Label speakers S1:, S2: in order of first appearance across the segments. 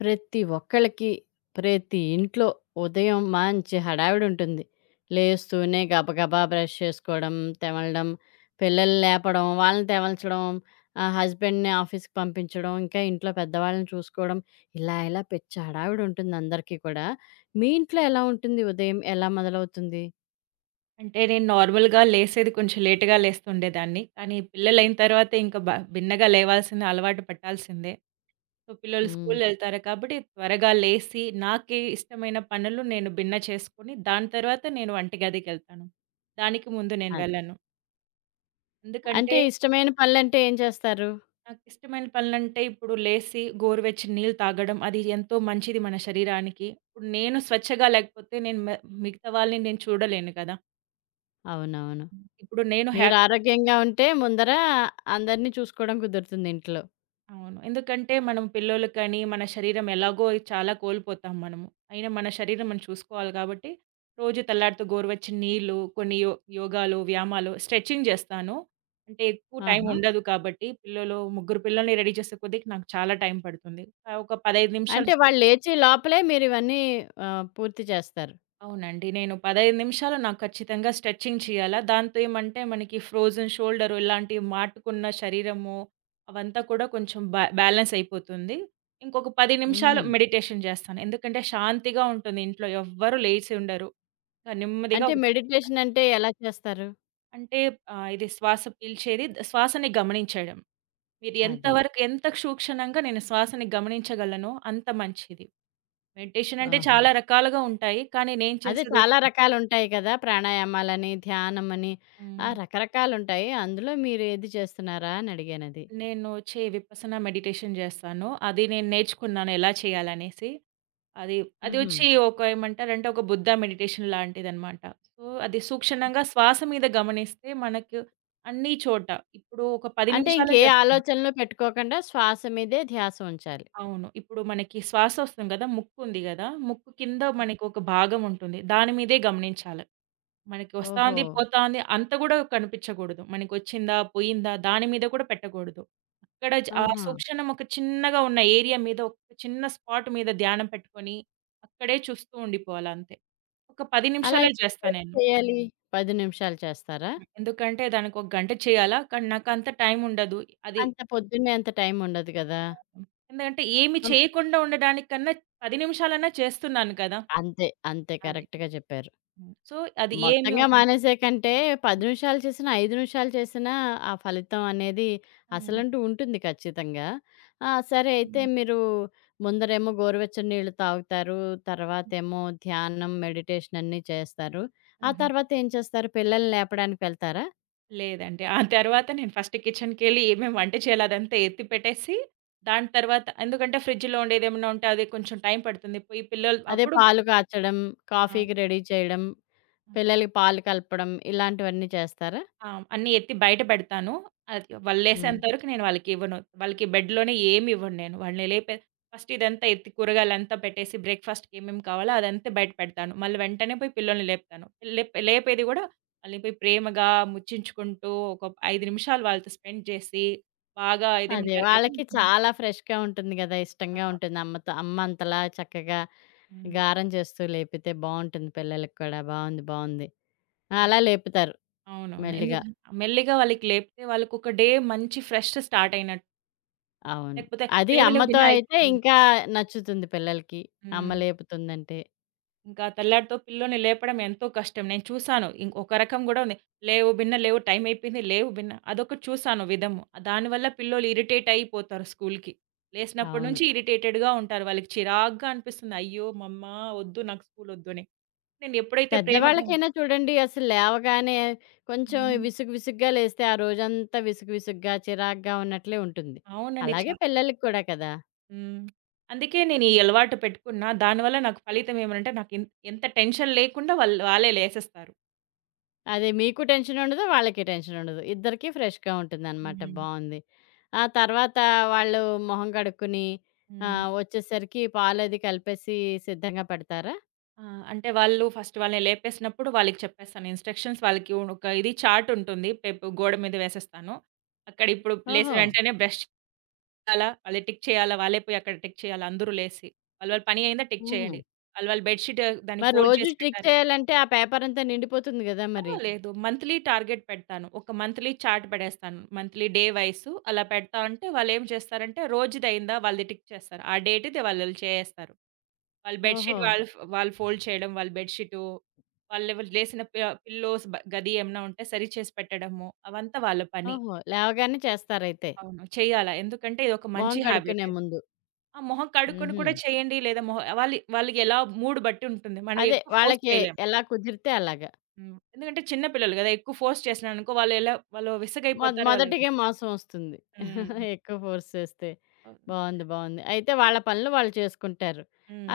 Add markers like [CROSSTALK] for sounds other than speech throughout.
S1: ప్రతి ఒక్కళ్ళకి, ప్రతి ఇంట్లో ఉదయం మంచి హడావిడుంటుంది. లేస్తూనే గబగబా బ్రష్ చేసుకోవడం, తెమలడం, పిల్లల్ని లేపడం, వాళ్ళని తెమల్చడం, హస్బెండ్‌ని ఆఫీస్‌కి పంపించడం, ఇంకా ఇంట్లో పెద్దవాళ్ళని చూసుకోవడం, ఇలా ఇలా పిచ్చ హడావిడుంటుంది అందరికీ కూడా. మీ ఇంట్లో ఎలా ఉంటుంది ఉదయం? ఎలా మొదలవుతుంది?
S2: అంటే నేను నార్మల్‌గా లేసేది కొంచెం లేట్‌గా లేస్తుండేదాన్ని. కానీ పిల్లలైన తర్వాత ఇంకా బ భిన్నగా లేవాల్సిన అలవాటు పట్టాల్సిందే. సో, పిల్లలు
S1: హ్మ్.
S2: స్కూలెళ్తారు కాబట్టి త్వరగా లేసి నాకే ఇష్టమైన పనులు నేను భిన్న చేసుకొని, దాని తర్వాత నేను వంటగదికెళ్తాను. దానికి ముందు నేను
S1: అది.
S2: వెళ్ళను. ఎందుకంటే
S1: అంటే ఇష్టమైన పనులంటే ఏం చేస్తారు?
S2: నాకిష్టమైన పనులంటే ఇప్పుడు లేసి గోరువెచ్చని నీళ్ళు తాగడం, అది ఎంతో మంచిది మన శరీరానికి. ఇప్పుడు నేను స్వచ్ఛగా లేకపోతే నేను మ మిగతా వాళ్ళని నేను చూడలేను కదా!
S1: అవునవును.
S2: ఇప్పుడు నేను హ్యా
S1: మీరు ఆరోగ్యంగా ఉంటే ముందర అందరిని చూసుకోవడం కుదురుతుంది ఇంట్లో.
S2: అవును. ఎందుకంటే మనం పిల్లోలకని, మన శరీరం ఎలాగో చాలా కోల్పోతాం మనము. అయినా మన శరీరం మనం చూసుకోవాలి కాబట్టి, రోజు తెల్లారితో గోరువెచ్చని నీళ్ళు, కొన్ని యో యోగాలు, వ్యాయామాలు, స్ట్రెచింగ్ చేస్తాను. అంటే ఎక్కువ టైం
S1: ఆహా!
S2: ఉండదు కాబట్టి, ముగ్గురు పిల్లల్ని రెడీ చేసే కొద్దికి నాకు చాలా టైం పడుతుంది. ఒక 15 నిమిషాలు
S1: అంటే
S2: స్ట్రె
S1: వాళ్ళు లేచే లోపలే మీరివన్నీ పూర్తి చేస్తారు.
S2: అవునండి, నేను 15 నిమిషాలు నాకు ఖచ్చితంగా స్ట్రెచింగ్ చేయాలా. దాంతో ఏమంటే మనకి ఫ్రోజన్ షోల్డర్ ఇలాంటి మాటుకున్న శరీరము అవంతా కూడా కొంచెం బ్యాలెన్స్ అయిపోతుంది. ఇంకొక 10 నిమిషాలు
S1: హుహు.
S2: మెడిటేషన్ చేస్తాను. ఎందుకంటే శాంతిగా ఉంటుంది ఇంట్లో. ఎవ్వరు లేచి ఉండరు. ఆహ్, నెమ్మదిగా
S1: అంటే
S2: ఒక
S1: మెడిటేషన్ అంటే ఎలా చేస్తారు?
S2: అంటే ఆహ్, ఇది శ్వాస పీల్చేది, శ్వాసని గమనించడం. మీరు
S1: అది.
S2: ఎంతవరకు ఎంత సూక్షణంగా నేను శ్వాసని గమనించగలనో అంత మంచిది. మెడిటేషన్ అంటే
S1: ఓహో!
S2: చాలా రకాలుగా ఉంటాయి. కానీ నేను
S1: అదే
S2: చేసేది
S1: చాలా రకాలుంటాయి కదా! ప్రాణాయామాలని, ధ్యానమని ఆ!
S2: హ్మ్.
S1: రకరకాలుంటాయి. అందులో మీరు ఏది చేస్తున్నారా అని అడిగానది.
S2: నేను చే విపసన మెడిటేషన్ జేస్తాను. అది నేను నేర్చుకున్నాను ఎలా చేయాలనేసి. అది అది
S1: హుహు.
S2: వచ్చి ఒక ఏమంటారంటే, ఒక బుద్ధ మెడిటేషన్ లాంటిదనమాట. సో, అది సూక్షణంగా శ్వాస మీద గమనిస్తే మనకు అన్ని చోట ఇప్పుడు ఒక 10
S1: అంటే
S2: నిమిషాలే
S1: ఇంకే
S2: జేస్తున్నా.
S1: ఆలోచనలు పెట్టుకోకుండా శ్వాస మీదే ధ్యాస ఉంచాలి.
S2: అవును. ఇప్పుడు మనకి శ్వాస వస్తుంది గదా! ముక్కు ఉంది గదా! ముక్కు కింద మనకి ఒక భాగం ఉంటుంది. దాని మీదే గమనించాల. మనకి
S1: ఓహో!
S2: వస్తాంది, పోతాంది అంత గూడా కనిపించగూడదు. మనకొచ్చిందా? పోయిందా? దాని మీద కూడా పెట్టగూడదు. అక్కడ ఆ
S1: ఆహా!
S2: సూక్షణం ఒక చిన్నగా ఉన్న ఏరియా మీద ఒక చిన్న స్పాట్ మీద ధ్యానం పెట్టుకొని, అక్కడే చూస్తూ ఉండిపోవాలంతే. ఒక 10
S1: అలా
S2: నిమిషాలే చేస్తా
S1: ఎంతసేపు
S2: నేను.
S1: చేయాలి? 10 నిమిషాలు చేస్తారా?
S2: ఎందుకంటే దానికొక గంట చేయాలా? కానీ నాకంత టైం ఉండదు. అది
S1: అంత పొద్దున్నే అంత టైం ఉండదు కదా!
S2: ఎందుకంటే ఏమి
S1: హ్మ్.
S2: చేయకుండా ఉండడానికన్నా 10 నిమిషాలన్నా చేస్తున్నాను కదా!
S1: అంతే.
S2: అది.
S1: కరెక్ట్‌గా చెప్పారు.
S2: సో, అది ఏమి
S1: మొత్తంగా
S2: హ్మ్.
S1: మానేసే కంటే 10 నిమిషాలు చేసినా, 5 నిమిషాలు చేసినా ఆ ఫలితం అనేది
S2: హ్మ్.
S1: అసలంటూ ఉంటుంది ఖచ్చితంగా. ఆ! సరే అయితే
S2: హ్మ్.
S1: మీరు ముందరేమో గోరువెచ్చని నీళ్ళు తాగుతారు. తర్వాతేమో ధ్యానం, మెడిటేషన్ అన్నీ చేస్తారు. ఆ
S2: హుహు.
S1: తర్వాత ఏం చేస్తారు? పిల్లల్ని లేపడానికి వెళ్తారా?
S2: లేదండి, ఆ తర్వాత నేను ఫస్ట్ కిచెన్‌కెళ్ళి ఏమేమి వంట చేయాలో అదంతా ఎత్తి పెట్టేసి, దాని తర్వాత ఎందుకంటే ఫ్రిడ్జ్‌లో ఉండేదేమన్నా ఉంటే అది కొంచెం టైం పడుతుంది. పోయి పిల్లలు
S1: అదే
S2: అప్పుడు.
S1: పాలు కాచడం,
S2: ఆ!
S1: కాఫీకి రెడీ చేయడం, పిల్లలకి పాలు కలపడం ఇలాంటివన్నీ చేస్తారా?
S2: ఆ! అన్నీ ఎత్తి బయట పెడతాను. అది వాళ్ళు
S1: హ్మ్.
S2: లేసేంత వరకు నేను వాళ్ళకివ్వను. వాళ్ళకి బెడ్‌లోనే ఏమి ఇవ్వను నేను. వాళ్ళని లేపే ఫస్ట్ ఇదంతా ఎత్తి కూరగాయలంతా పెట్టేసి బ్రేక్‌ఫాస్ట్‌కి ఏమేమి కావాలో అదంతా బయట పెడతాను. మళ్ళీ వెంటనే పోయి పిల్లల్ని లేపుతాను. లేపేది కూడా వాళ్ళని పోయి ప్రేమగా ముచ్చించుకుంటూ ఒక 5 నిమిషాలు వాళ్ళతో స్పెండ్ చేసి, బాగా
S1: అదే.
S2: ఇదేమంటారు కదా!
S1: వాళ్ళకి చాలా ఫ్రెష్‌గా ఉంటుంది గదా! ఇష్టంగా
S2: ఆహా!
S1: ఉంటుంది. అమ్మతో అమ్మ అంతలా చక్కగా
S2: హ్మ్.
S1: గారం చేస్తూ లేపితే బావుంటుంది పిల్లలకి కూడా. బావుంది.
S2: ఎప్
S1: అలా లేపుతారు
S2: అవునవును.
S1: మెల్లిగా.
S2: మెల్లిగా వాళ్ళకి లేపితే వాళ్ళకొక డే మంచి ఫ్రెష్ స్టార్ట్ అయినట్టు.
S1: అవును.
S2: లేకపోతే
S1: అది
S2: లేవ లేవు
S1: అమ్మతో
S2: బిన్న
S1: అయితే
S2: అయిపోయింది.
S1: ఇంకా నచ్చుతుంది పిల్లలకి. అమ్మ
S2: హ్మ్.
S1: లేపుతుందంటే.
S2: ఇంకా తెల్లారితో పిల్లోడిని లేపడం ఎంతో కష్టం. నేను చూసాను. ఇంకొక రకం గూడా ఉంది. లేవు బిన్న లేవు టైం అయిపోయింది. లేవు బిన్న అదొకటి చూసాను విధము. దానివల్ల పిల్లోళ్ళు ఇరిటేట్ అయిపోతారు స్కూలుకి. లేసినప్పటి
S1: అవును.
S2: నుంచి ఇరిటేటెడ్‌గా ఉంటారు. వాళ్ళకి చిరాగ్గా అనిపిస్తుంది. అయ్యో! మమ్మా వద్దు, నాకు స్కూలొద్దు అని. నేను ఎప్పుడైతే ప్రేమగా
S1: పెద్దవాళ్ళకైనా చూడండి అసలు లేవగానే కొంచెం
S2: హ్మ్.
S1: విసుగ్గా లేస్తే ఆ రోజంతా విసుగు విసుగ్గా, చిరాగ్గా ఉన్నట్లే ఉంటుంది.
S2: అవునండి. చా
S1: అలాగే పిల్లలకి కూడా కదా!
S2: హ్మ్. అందుకే నేను ఈ అలవాటు పెట్టుకున్నా. దానివల్ల నాకు ఫలితం ఏమనంటే నాకు ఎన్ ఎంత టెన్షన్ లేకుండా వాళ్ళు వాళ్ళే లేసేస్తారు.
S1: అదే మీకు టెన్షన్ ఉండదు. వాళ్ళకి టెన్షన్ ఉండదు. ఇద్దరికీ ఫ్రెష్‌గా ఉంటుందనమాట.
S2: హ్మ్.
S1: బావుంది. ఆ తర్వాత వాళ్ళు మొహం కడుక్కొని
S2: హ్మ్.
S1: వచ్చేసరికి పాలది కలిపేసి సిద్ధంగా పెడతారా?
S2: ఆ! అంటే వాళ్ళు ఫస్ట్ వాళ్ళని లేపేసినప్పుడు వాళ్ళకి చెప్పేస్తాను ఇన్‌స్ట్రక్షన్స్. వాళ్ళకి ఒక ఇది చార్ట్ ఉంటుంది. గోడ మీద వేసేస్తాను. అక్కడ ఇప్పుడు లేసిన
S1: ఓహో!
S2: వెంటనే బ్రష్ చేయాలా, వాళ్ళే టిక్ చేయాలా, వాళ్ళే పోయి అక్కడ టిక్ చేయాలా అందరూ లేసి. వాళ్ళ వాళ్ళ పని అయిందా టిక్
S1: హుహు.
S2: చేయండి. వాళ్ళ వాళ్ళ బెడ్‌షీట్ దాన్ని
S1: మరి
S2: ఫోల్డ్
S1: రోజు
S2: చేసి
S1: స్ట్రిక్
S2: పెట్టారా.
S1: చేయాలంటే ఆ పేపరంతా నిండిపోతుంది గదా!
S2: అహా!
S1: మరి.
S2: లేదు. మంత్లీ టార్గెట్ పెడతాను. ఒక మంత్లీ చార్ట్ పడేస్తాను. మంత్లీ డే వైస్ అలా పెడతా ఉంటే వాళ్ళేం చేస్తారంటే రోజుదయిందా వాళ్ళది టిక్ చేస్తారు. ఆ డేట్‌ది వాళ్ళు చేసేస్తారు. వాళ్ళు బెడ్‌షీట్
S1: ఓహో!
S2: వాళ్ళు ఫోల్డ్ చేయడం, వాళ్ళ బెడ్‌షీటు వాళ్ళు ఎవరు లేసిన పిల్లోస్ గది ఏమన్నా ఉంటే సరిచేసి పెట్టడము అవంతా వాళ్ళ పని.
S1: ఓహో! లేవగానే చేస్తారైతే.
S2: అవును, చేయాలా, ఎందుకంటే ఇదొక
S1: మొహం
S2: మంచి
S1: కడుక్కునే
S2: హాబిట్.
S1: ముందు.
S2: ఆ! మొహం కడుక్కొని
S1: హుహు.
S2: కూడా చేయండి లేదా మొహం వాళ్ళు వాళ్ళకి ఎలా మూడ్ బట్టి ఉంటుంది. మనం
S1: అదే
S2: ఎక్కువ ఫోర్స్
S1: వాళ్ళకి
S2: చేయలేం.
S1: ఎలా కుదిరితే అలాగ.
S2: ఎందుకంటే చిన్న పిల్లలు గదా! ఎక్కువ ఫోర్స్ చేసినాననుకో వాళ్ళెలా వాళ్ళు విసుగైపోతారు వాళ్ళు.
S1: మొదటిగే మోసం వస్తుంది.
S2: హ్మ్.
S1: [LAUGHS] ఎక్కువ ఫోర్స్ చేస్తే.
S2: అవును.
S1: బావుంది. అయితే వాళ్ళ పనులు వాళ్ళు చేసుకుంటారు.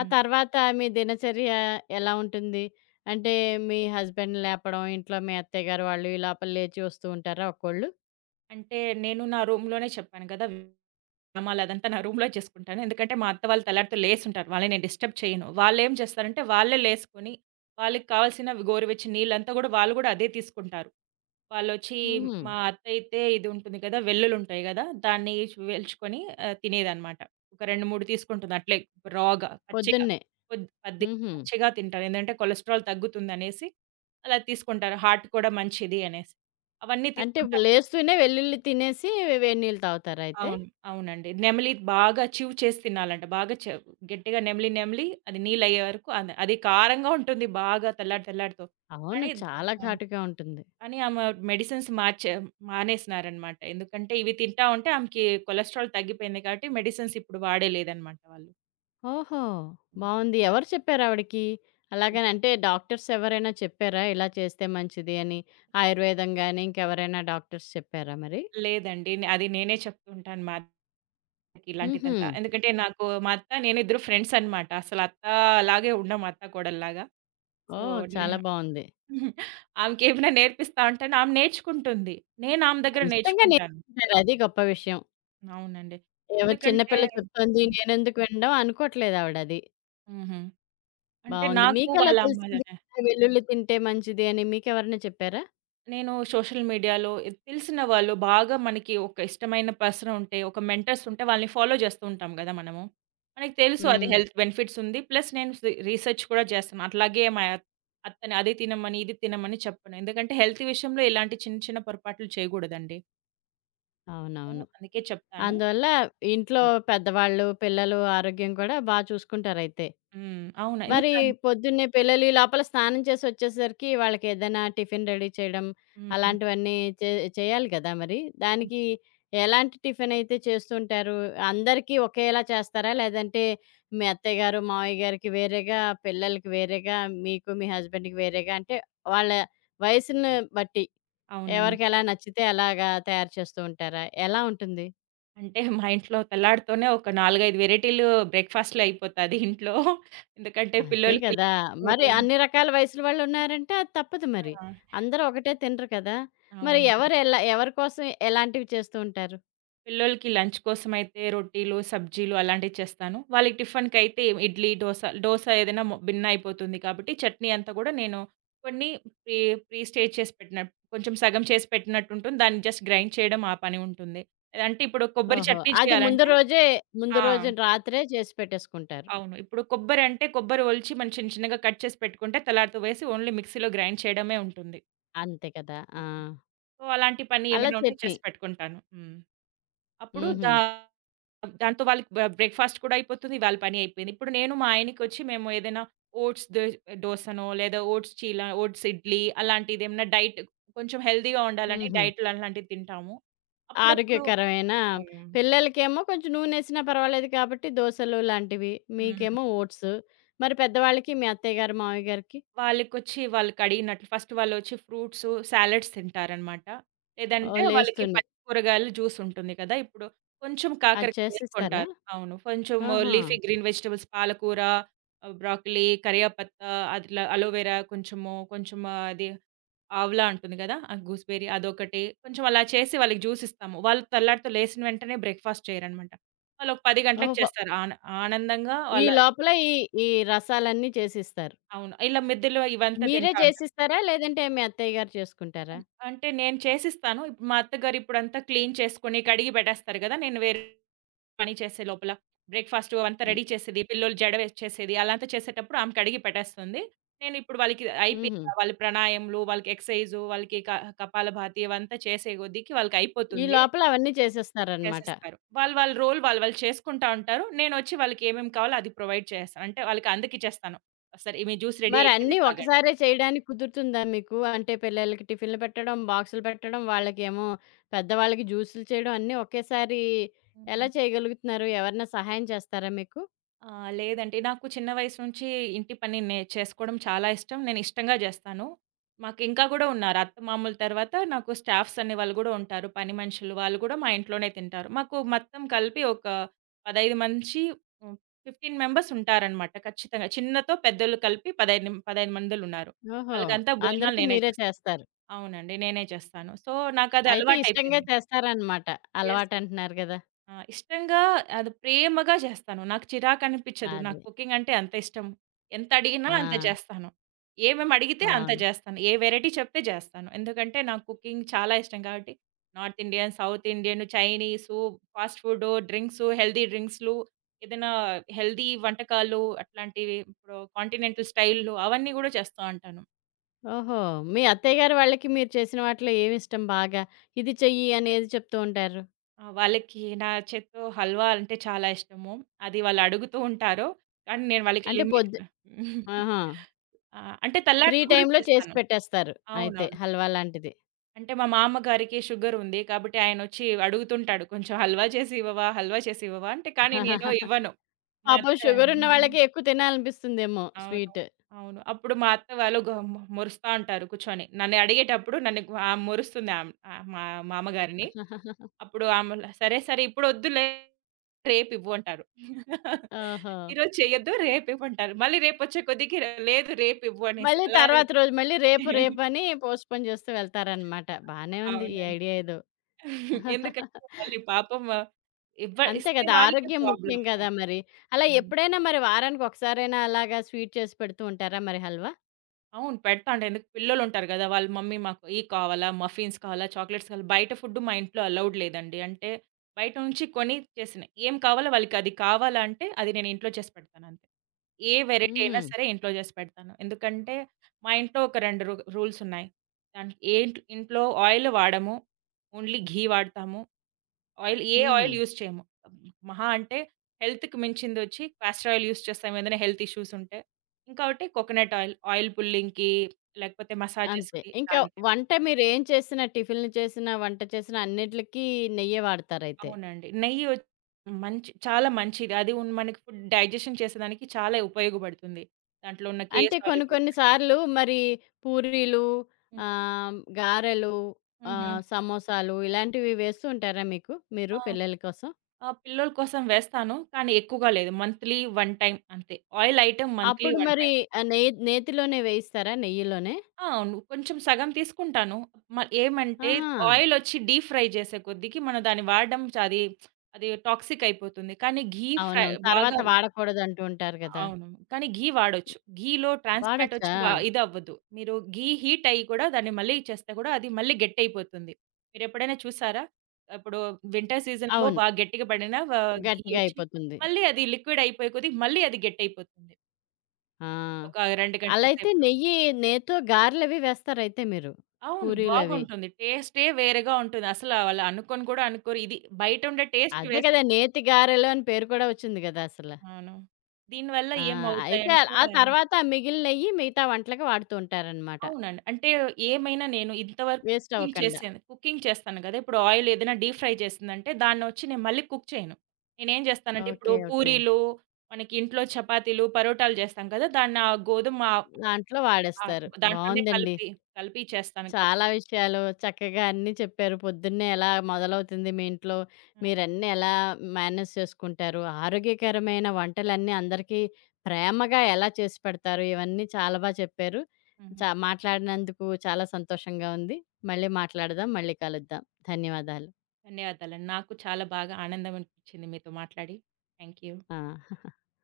S1: ఆ తర్వాత మీ దినచర్య ఎలా ఉంటుంది? అంటే మీ హస్బెండ్‌ని లేపడం, ఇంట్లో మీ అత్తయ్య గారు వాళ్ళు ఈ లోపల లేచి వస్తూ ఉంటారా ఒక్కోళ్ళు?
S2: అంటే నేను నా రూమ్‌లోనే చెప్పాను గదా! వ్యాయామాలు అదంతా నా రూమ్‌లో చేసుకుంటాను. ఎందుకంటే మా అత్త వాళ్ళు తెల్లారితో లేసుంటారు. వాళ్ళని నేను డిస్టర్బ్ చేయను. వాళ్ళేం చేస్తారంటే వాళ్ళే లేసుకొని వాళ్ళకి కావాల్సిన గోరువెచ్చని నీళ్ళంతా గూడా వాళ్ళు గూడా అదే తీసుకుంటారు. వాళ్ళొచ్చి
S1: హుహు.
S2: మా అత్తయితే ఇది ఉంటుంది కదా! వెల్లులుంటాయి గదా! దాన్ని వేల్చుకొని తినేదనమాట. ఒక 2, 3 తీసుకుంటుంది అట్లే రా‌గా పచ్చిగా.
S1: పొద్దున్నే.
S2: కొద్ కొద్ది పద్ది
S1: హుహు.
S2: పచ్చిగా తింటారు. ఏందంటే కొలెస్ట్రాల్ తగ్గుతుందనేసి అలా తీసుకుంటారు. హార్ట్ కూడా మంచిది అనేసి. అవన్నీ
S1: అంటే
S2: తీసుకుంటారు.
S1: లేస్తూనే వెల్లుల్లి తినేసి వేడి నీళ్ళు తాగుతారా అయితే?
S2: అవును. అవునండి. నెమిలి బాగా చేసి తినాలంట. బాగా చ గట్టిగా నెమిలి, అది నీళ్ళయ్యే వరకు అది కారంగా ఉంటుంది బాగా తెల్లాడి తెల్లాడితో.
S1: అవును.
S2: కానీ
S1: చాలా
S2: ఆ!
S1: ఘాటుగా ఉంటుంది.
S2: అని ఆమె మెడిసిన్స్ మానేసినారనమాట. ఎందుకంటే ఇవి తింటా ఉంటే ఆమెకి కొలెస్ట్రాల్ తగ్గిపోయింది కాబట్టి మెడిసిన్స్ ఇప్పుడు వాడేలేదనమాట వాళ్ళు.
S1: ఓహో!
S2: హ్మ్.
S1: బావుంది. ఎవరు చెప్పారావిడకి? అలాగని అంటే డాక్టర్స్ ఎవరైనా చెప్పారా? ఇలా చేస్తే మంచిది అని. ఆయుర్వేదం గాని, ఇంకెవరైనా డాక్టర్స్ చెప్పారా మరి?
S2: లేదండి. నే అది నేనే చెప్తూ ఉంటాను మా అత్తకి
S1: హుహు.
S2: ఇలాంటిదంతా. ఎందుకంటే నాకు మా అత్త, నేనిద్దరు ఫ్రెండ్స్ అనమాట. అసలు అత్తా లాగే ఉండం అత్త, కోడల్లాగా. సో,
S1: ఓహ్!
S2: నే
S1: చాలా బావుంది.
S2: [LAUGHS] ఆమెకేమైనా నేర్పిస్తా ఉంటాను. ఆమె నేర్చుకుంటుంది. నేను ఆమె దగ్గర
S1: ఇష్టంగా
S2: నేర్చుకుంటాను.
S1: నేర్చుకుంటారు. అది గొప్ప విషయం.
S2: అవునండి.
S1: ఏవో చిన్న
S2: ఎందుకంటే
S1: పిల్ల చెప్తోంది
S2: హ్మ్.
S1: నేనెందుకు వినడం అనుకోట్లేదావిడది.
S2: హుహు. అంటే
S1: బావుంది.
S2: నాకు
S1: మీకెలా
S2: వాళ్ళ అమ్మ
S1: తెలిసింది? వెల్లుల్లి తింటే మంచిది అని మీకెవరైనా చెప్పారా?
S2: నేను సోషల్ మీడియాలో ఇది తెలిసిన వాళ్ళు, బాగా మనకి ఒక ఇష్టమైన పర్సన్ ఉంటే, ఒక మెంటర్స్ ఉంటే వాళ్ళని ఫాలో చేస్తూ ఉంటాం గదా మనము. మనకి తెలుసు అది
S1: హ్మ్.
S2: హెల్త్ బెనిఫిట్స్ ఉంది. ప్లస్ నేను రీసెర్చ్ కూడా చేస్తాను. అట్లాగే మా అత్తని అది తినమని, ఇది తినమని చెప్పను. ఎందుకంటే హెల్త్ విషయంలో ఇలాంటి చిన్న చిన్న పొరపాట్లు చేయగూడదండి. సో,
S1: అవునవును.
S2: అందుకే చెప్తాను.
S1: అందువల్ల ఇంట్లో పెద్దవాళ్ళు, పిల్లలు ఆరోగ్యం కూడా బా చూసుకుంటారయితే.
S2: అవును.
S1: మరి
S2: ఎందుకం
S1: పొద్దున్నే పిల్లలు ఈ లోపల స్నానం చేసి వచ్చేసరికి వాళ్ళకి ఏదైనా టిఫిన్ రెడీ చేయడం
S2: హ్మ్.
S1: అలాంటివన్నీ చే చేయాలి కదా మరి. దానికి ఎలాంటి టిఫిన్ అయితే చేస్తుంటారు? అందరికీ ఒకేలా చేస్తారా? లేదంటే మీ అత్తయ్య గారు, మావయ్య గారికి వేరేగా, పిల్లలకి వేరేగా, మీకు మీ హస్బెండ్‌కి వేరేగా అంటే వాళ్ళ వయసుని బట్టి
S2: అవునండి,
S1: ఎవరికెలా నచ్చితే అలాగా తయారు చేస్తూ ఉంటారా? ఎలా ఉంటుంది?
S2: అంటే మా ఇంట్లో తెల్లారితోనే ఒక 4, 5 వెరైటీలు బ్రేక్‌ఫాస్ట్‌లే అయిపోతాది ఇంట్లో. ఎందుకంటే
S1: అదే
S2: పిల్లోలకి
S1: కదా! మరి అన్ని రకాల వయసుల వాళ్ళున్నారంటే అది తప్పదు మరి.
S2: ఆ!
S1: అందరూ ఒకటే తినరు కదా! మరి
S2: అవును.
S1: ఎవరు ఎలా ఎవరి కోసం ఎలాంటివి చేస్తూ ఉంటారు?
S2: పిల్లోలకి లంచ్ కోసమైతే రొటీలు, సబ్జీలు అలాంటివి చేస్తాను. వాళ్ళకి టిఫిన్‌కైతే ఇడ్లీ, దోస, దోస ఏదైనా మొ భిన్న అయిపోతుంది కాబట్టి చట్నీ అంతా గూడా నేను కొన్ని ప్రీ, ప్రీ స్టేజ్ చేసి పెట్టిన కొంచెం సగం చేసి పెట్టినట్టు ఉంటుంది. దాన్ని జస్ట్ గ్రైండ్ చేయడం ఆ పని ఉంటుంది. అంటే ఇప్పుడు కొబ్బరి
S1: ఓహో!
S2: చట్నీ
S1: అది ముందు
S2: చేయాలంటే
S1: రోజే ముందు
S2: ఆ!
S1: రోజు రాత్రే చేసి పెట్టేసుకుంటారు.
S2: అవును. ఇప్పుడు కొబ్బరి అంటే కొబ్బరి ఒలిచి మనం చిన్న చిన్నగా కట్ చేసి పెట్టుకుంటే తెల్లారితో వేసి ఓన్లీ మిక్సీలో గ్రైండ్ చేయడమే ఉంటుంది.
S1: అంతే కదా! ఆ!
S2: అవును. సో, అలాంటి పని
S1: అలా
S2: ఏమైనా ఉంటే
S1: చట్నీ.
S2: చేసి పెట్టుకుంటాను. హ్మ్. అప్పుడు
S1: హుహు.
S2: దా దాంతో వాళ్ళకి బ్రేక్‌ఫాస్ట్ కూడా అయిపోతుంది. వాళ్ళ పని అయిపోయింది. ఇప్పుడు నేను మా ఆయనకొచ్చి మేము ఏదైనా ఓట్స్ దో దోసనో లేదా ఓట్స్ చీల, ఓట్స్ ఇడ్లీ అలాంటిది ఏమన్నా కొంచెం హెల్తీగా ఉండాలని
S1: హుహు.
S2: డైట్‌లు అలాంటివి తింటాము. అప్పుడప్పుడు
S1: ఆరోగ్యకరమైన
S2: అవును.
S1: పిల్లలకేమో కొంచెం నూనెసినా పర్వాలేదు కాబట్టి దోసలు లాంటివి,
S2: హ్మ్.
S1: మీకేమో ఓట్స్. మరి పెద్దవాళ్ళకి మీ అత్తయ్య గారు, మావయ్య గారికి
S2: వాళ్ళకొచ్చి వాళ్ళకడిగినట్లు ఫస్ట్ వాళ్ళొచ్చి ఫ్రూట్సు, సాలడ్స్ తింటారనమాట. లేదంటే
S1: ఓహ్!
S2: వాళ్ళకి
S1: లేస్తూనే
S2: పచ్చి కూరగాయలు జ్యూస్ ఉంటుంది కదా! ఇప్పుడు కొంచెం
S1: అది
S2: కాకరకాయ
S1: చేసిస్తారా?
S2: ఏసుకుంటారు. అవును. కొంచెం
S1: ఆహా!
S2: లీఫీ గ్రీన్ వెజిటబుల్స్ పాలకూర, బ్రోకలీ, కరియాపత్తా అట్లా అలోవెరా కొంచెము, కొంచెం అది ఆవలా ఉంటుంది గదా! ఆ గూస్‌బెర్రీ అదొకటి. కొంచెం అలా చేసి వాళ్ళకి జ్యూస్ ఇస్తాము. వాళ్ళు తెల్లారితో లేసిన వెంటనే బ్రేక్‌ఫాస్ట్ చేయరనమాట. వాళ్ళొక 10 గంటలకు
S1: ఓహో!
S2: చేస్తారు. ఆనందంగా
S1: ఈ
S2: వాళ్ళ
S1: లోపల ఈ ఈ రసాలన్నీ చేసిస్తారు.
S2: అవును. ఇలా మిద్దెలో ఇవంతా
S1: మీరే
S2: తింటా ఉంటారు.
S1: చేసిస్తారా? లేదంటే మీ అత్తయ్య గారు చేసుకుంటారా?
S2: అన్ అంటే నేను చేసిస్తాను. ఇప్పుడు మా అత్తగారు ఇప్పుడంతా క్లీన్ చేసుకొని, కడిగి పెట్టేస్తారు గదా! నేను వేరే పని చేసే లోపల. బ్రేక్‌ఫాస్ట్ అవంతా
S1: హ్మ్.
S2: రెడీ చేసేది, పిల్లోలు జడ వేసేసేది, అలా అంతా చేసేటప్పుడు ఆమె కడిగి పెట్టేస్తుంది. నేను ఇప్పుడు వాళ్ళకి అయిపోయి
S1: హుహు.
S2: వాళ్ళ ప్రాణాయాములు, వాళ్ళకి ఎక్సర్‌సైజు, వాళ్ళకి క కపాలభాతి ఇవంతా చేసే కొద్దికి
S1: ఈ
S2: వాళ్ళకయిపోతుంది.
S1: లోపల అవన్నీ చేసేస్తారనమాట.
S2: చేసేస్తారు. వాళ్ళు వాళ్ళ రోల్ వాళ్ళు వాళ్ళు చేసుకుంటా ఉంటారు. నేనొచ్చి వాళ్ళకి ఏమేమి కావాలో అది ప్రొవైడ్ చేస్తాను. అంటే వాళ్ళకి అందకిచ్చేస్తాను. సరే మీ జ్యూస్ రెడీ
S1: మరి
S2: అయిపోయింది
S1: అన్నీ
S2: తాగండి.
S1: ఒకసారే చేయడానికి కుదురుతుందా మీకు? అంటే పిల్లలకి టిఫిన్‌లు పెట్టడం, బాక్సులు పెట్టడం, వాళ్ళకేమో పెద్దవాళ్ళకి జ్యూసులు చేయడం అన్నీ ఒకేసారి ఎలా చేయగలుగుతున్నారు? ఎవరైనా సహాయం చేస్తారా మీకు?
S2: ఆ! లేదండి, నాకు చిన్న వయసు నుంచి ఇంటి పని నే చేసుకోవడం చాలా ఇష్టం. నేను ఇష్టంగా జేస్తాను. మాకింకా గూడా ఉన్నారు. అత్తమామల తర్వాత నాకు స్టాఫ్స్ అనేవాళ్ళు గూడా ఉంటారు. పని మనుషులు. వాళ్ళు గూడా మా ఇంట్లోనే తింటారు. మాకు మొత్తం కలిపి ఒక 15 మంచి హ్మ్, 15 మెంబర్స్ ఉంటారనమాట ఖచ్చితంగా. చిన్నతో పెద్దోళ్ళు కలిపి 15 మందులున్నారు.
S1: ఓహో!
S2: వాళ్ళకంతా భోజనాలు
S1: అందరికి
S2: నేనే
S1: మీరే
S2: చేస్తా.
S1: చేస్తారు.
S2: అవునండి, నేనే చేస్తాను. సో, నాకది
S1: అయితే ఇష్టంగా
S2: అలవాటయిపోయింది.
S1: చేస్తారనమాట.
S2: Yes, yes.
S1: అలవాటంటున్నారు గదా!
S2: ఇష్టంగా, అది ప్రేమగా చేస్తాను. నాకు చిరాకనిపిచ్చదు. నాకు
S1: అది.
S2: కుకింగ్ అంటే అంత ఇష్టం. ఎంత అడిగినా
S1: ఆ!
S2: అంత చేస్తాను. ఏమేమి అడిగితే అంత
S1: బావుంది.
S2: చేస్తాను. ఏ వెరైటీ చెప్తే చేస్తాను. ఎందుకంటే నాకు కుకింగ్ చాలా ఇష్టం కాబట్టి north Indian, south Indian, Chinese, fast food, drinks, healthy డ్రింక్స్‌లు ఏదైనా హెల్తీ వంటకాలు అట్లాంటివి ఇప్పుడు కాంటినెంటల్ స్టైల్‌లు అవన్నీ గూడా చేస్తూ ఉంటాను.
S1: ఓహో! మీ అత్తయ్య గారు వాళ్ళకి మీరు చేసిన వాటిలో ఏమిష్టం బాగా? ఇది చెయ్యి అని ఏది చెప్తూ ఉంటారు?
S2: ఆ! వాళ్ళకి నా చేత్తో హల్వా అంటే చాలా ఇష్టము. అది వాళ్ళు అడుగుతూ ఉంటారు. కానీ నేను వాళ్ళకి
S1: అంటే
S2: లిమి
S1: పొద్దు ఆహా!
S2: ఆ! అంటే
S1: ఫ్రీ
S2: తెల్లారితే గూడా
S1: టైమ్‌లో చేసి
S2: చేస్తాను.
S1: పెట్టేస్తారు అయితే
S2: అవునవును.
S1: హల్వా లాంటిది.
S2: అంటే మా మామగారికి షుగర్ ఉంది. కాబట్టి ఆయనొచ్చి అడుగుతుంటాడు. కొంచెం హల్వా చేసి ఇవ్వవా? హల్వా చేసి ఇవ్వవా? అంటే కానీ నేను
S1: [LAUGHS]
S2: ఇవ్వను. మా
S1: పాపం
S2: అత్తయ్య
S1: షుగరున్న వాళ్ళకి ఎక్కువ తినాలనిపిస్తుందేమో
S2: అవును.
S1: స్వీట్.
S2: అవును. అప్పుడు మా అత్త వాళ్ళు గ మొ మొరుస్తా ఉంటారు కూర్చొని. నన్ను అడిగేటప్పుడు నన్ను. ఆమె మొరుస్తుంది మా మామగారిని.
S1: [LAUGHS]
S2: అప్పుడు ఆమెల "సరే, సరే ఇప్పుడొద్దులే రేపివ్వు" అంటారు. [LAUGHS]
S1: ఓహో!
S2: ఈరోజు చెయ్యొద్దు రేపివ్వంటారు. మళ్ళీ రేపొచ్చే కొద్దికి లేదు రేపివ్వు అనేసి
S1: మళ్ళీ
S2: అలా.
S1: తర్వాత రోజు మళ్ళీ రేపు
S2: [LAUGHS]
S1: రేపని పోస్ట్‌పోన్ చేస్తూ వెళ్తారనమాట. బానే ఉంది ఈ
S2: అవునండి.
S1: ఐడియా ఏదో.
S2: [LAUGHS] ఎందుకంటే
S1: [LAUGHS]
S2: వాళ్ళు పాపం
S1: అంతే
S2: ఇస్తే
S1: కదా!
S2: వాళ్ళకే
S1: ఆరోగ్యం ముఖ్యం
S2: ప్రాబ్లము.
S1: కదా మరి. అలా
S2: హ్మ్.
S1: ఎప్పుడైనా మరి వారానికొకసారైనా అలాగా స్వీట్ చేసి పెడుతూ ఉంటారా మరి హల్వా?
S2: అవును, పెడతాండి. ఎందుకు పిల్లలుంటారు గదా! వాళ్ళ మమ్మీ మాకు ఇయి కావాలా, మఫిన్స్ కావాలా, చాక్లెట్స్ కావాలా, బయట ఫుడ్ మా ఇంట్లో అలౌడ్ లేదండి. అంటే బయట నుంచి కొని చేసినయి. ఏం కావాలో వాళ్ళకది కావాలా అంటే అది నేను ఇంట్లో చేసి పెడతానంతే. ఏ వెరైటీ
S1: హుహు.
S2: అయినా సరే ఇంట్లో చేసి పెడతాను. ఎందుకంటే మా ఇంట్లో ఒక 2 రూల్సున్నాయి. దానికి ఏంట్ ఇంట్లో ఆయిల్ వాడము. ఓన్లీ ఘీ వాడతాము.
S1: హుహు.
S2: ఆయిల్ యూజ్ చేయము. మహా అంటే హెల్త్‌కి మించిందొచ్చి కాస్టర్ ఆయిల్ యూజ్ చేస్తాం ఏదైనా హెల్త్ ఇష్యూస్ ఉంటే. ఇంకొకటి కోకోనట్ ఆయిల్, ఆయిల్ పుల్లింగ్‌కి లేకపోతే
S1: అంతే.
S2: మసాజెస్‌కి
S1: ఇంకా
S2: దానికి.
S1: వంట మీరేం చేసినా, టిఫిన్‌లు చేసినా, వంట చేసినా అన్నిట్లికి నెయ్యే వాడతారైతే.
S2: అవునండి. నెయ్యి మంచి, చాలా మంచిది. అది మనకి ఫుడ్ డైజెషన్ చేసేదానికి చాలా ఉపయోగపడుతుంది. దాంట్లో ఉన్న
S1: అంటే కొన్ని
S2: సాల్యుబుల్.
S1: కొన్ని సార్లు మరి పూరీలు,
S2: హ్మ్.
S1: గారెలు,
S2: హుహు.
S1: సమోసాలు ఇలాంటివి వేస్తూ ఉంటారా మీకు? మీరు
S2: ఆ!
S1: పిల్లల కోసం?
S2: ఆ! పిల్లల కోసం వేస్తాను. కానీ ఎక్కువగా లేదు. మంత్‌లీ 1 టైమ్ అంతే. ఆయిల్ ఐటెమ్ మంత్‌లీ
S1: అప్పుడు
S2: 1
S1: మరి
S2: టైమ్.
S1: నెయ్యి నేతిలోనే వేయిస్తారా? నెయ్యిలోనే?
S2: ఆ! అవును, కొంచెం సగం తీసుకుంటాను. ఏమంటే
S1: ఆహా!
S2: ఆయిలొచ్చి డీప్ ఫ్రై చేసే కొద్దికి మనం దాన్ని వాడడం చ అది అది టాక్సిక్ అయిపోతుంది. కానీ ఘీ ఫ్రై
S1: అవునవును.
S2: బాగా
S1: తర్వాత వాడకూడదంటూ ఉంటారు గదా!
S2: అవును. కానీ ఘీ వాడొచ్చు. ఘీలో ట్రాన్స్ ఫ్యాట్ వచ్చి
S1: వాడొచ్చా?
S2: వ ఇదవ్వదు. మీరు ఘీ హీట్ అయ్యి కూడా దాన్ని మళ్ళీ చేస్తే కూడా అది మళ్ళీ గట్టయిపోతుంది. మీరెప్పుడైనా చూసారా? ఇప్పుడు వింటర్ సీజన్‌లో
S1: అవును.
S2: బాగా గట్టిగా పడిన వ ఘీ
S1: గట్టిగా
S2: వచ్చి
S1: అయిపోతుంది.
S2: మళ్ళీ అది లిక్విడ్ అయిపోయే కొద్దీ మళ్ళీ అది గట్టయిపోతుంది.
S1: ఆ!
S2: ఒక 2 గంటల
S1: అలా అయితే
S2: సేపు.
S1: నెయ్యి నెయ్యితో గారెలవి వేస్తారయితే మీరు.
S2: అవును,
S1: పూరీలవి.
S2: బాగుంటుంది. టేస్టే వేరేగా ఉంటుంది. అసల వాళ్ళు అనుకోని కూడా అనుకోరు. ఇది బయట ఉండే టేస్ట్
S1: అదే
S2: వేరు.
S1: కదా! నేతి గారెలు అని పేరు కూడా వచ్చింది కదా! అసల.
S2: అవును. దీనివల్ల
S1: ఆ! అయితే ఆ
S2: ఏమవుతాయంటే
S1: ఆ తర్వాత ఆ మిగిలిన నెయ్యి మిగతా వంటలకి వాడుతూ ఉంటారనమాట.
S2: అవునండి, అంటే ఏమైనా నేను ఇంతవరకు
S1: వేస్ట్
S2: కుకింగ్
S1: అవ్వకండా.
S2: చేశాను. కుకింగ్ చేస్తాను గదా! ఇప్పుడు ఆయిల్ ఏదైనా డీప్ ఫ్రై చేసిందంటే దాన్నొచ్చి నేను మళ్ళీ కుక్ చేయను. నేనేం చేస్తానంటే ఇప్పుడు
S1: ఓకే. ఓకే.
S2: పూరీలు, మనకి ఇంట్లో చపాతీలు, పరోటాలు చేస్తాం కదా! దాన్ని ఆ గోధుమ,
S1: దాంట్లో
S2: ఆహ్,
S1: వాడేస్తారు.
S2: దాంట్లోనే
S1: బావుందండి.
S2: కలిపి చేస్తాను కాబట్టి.
S1: చాలా విషయాలు చక్కగా అన్నీ చెప్పారు. పొద్దున్నే ఎలా మొదలవుతుంది మీ ఇంట్లో?
S2: హ్మ్.
S1: మీరన్నీ ఎలా మేనేజ్ చేసుకుంటారు? ఆరోగ్యకరమైన వంటలన్నీ అందరికీ ప్రేమగా ఎలా చేసి పెడతారు? ఇవన్నీ చాలా బా చెప్పారు.
S2: హ్మ్.
S1: మాట్లాడినందుకు చాలా సంతోషంగా ఉంది. మళ్ళీ మాట్లాడదాం. మళ్ళీ కలుద్దాం. ధన్యవాదాలు.
S2: ధన్యవాదాలండి. నాకు చాలా బాగా ఆనందం అనిపించింది మీతో మాట్లాడి. Thank you.
S1: ఆ!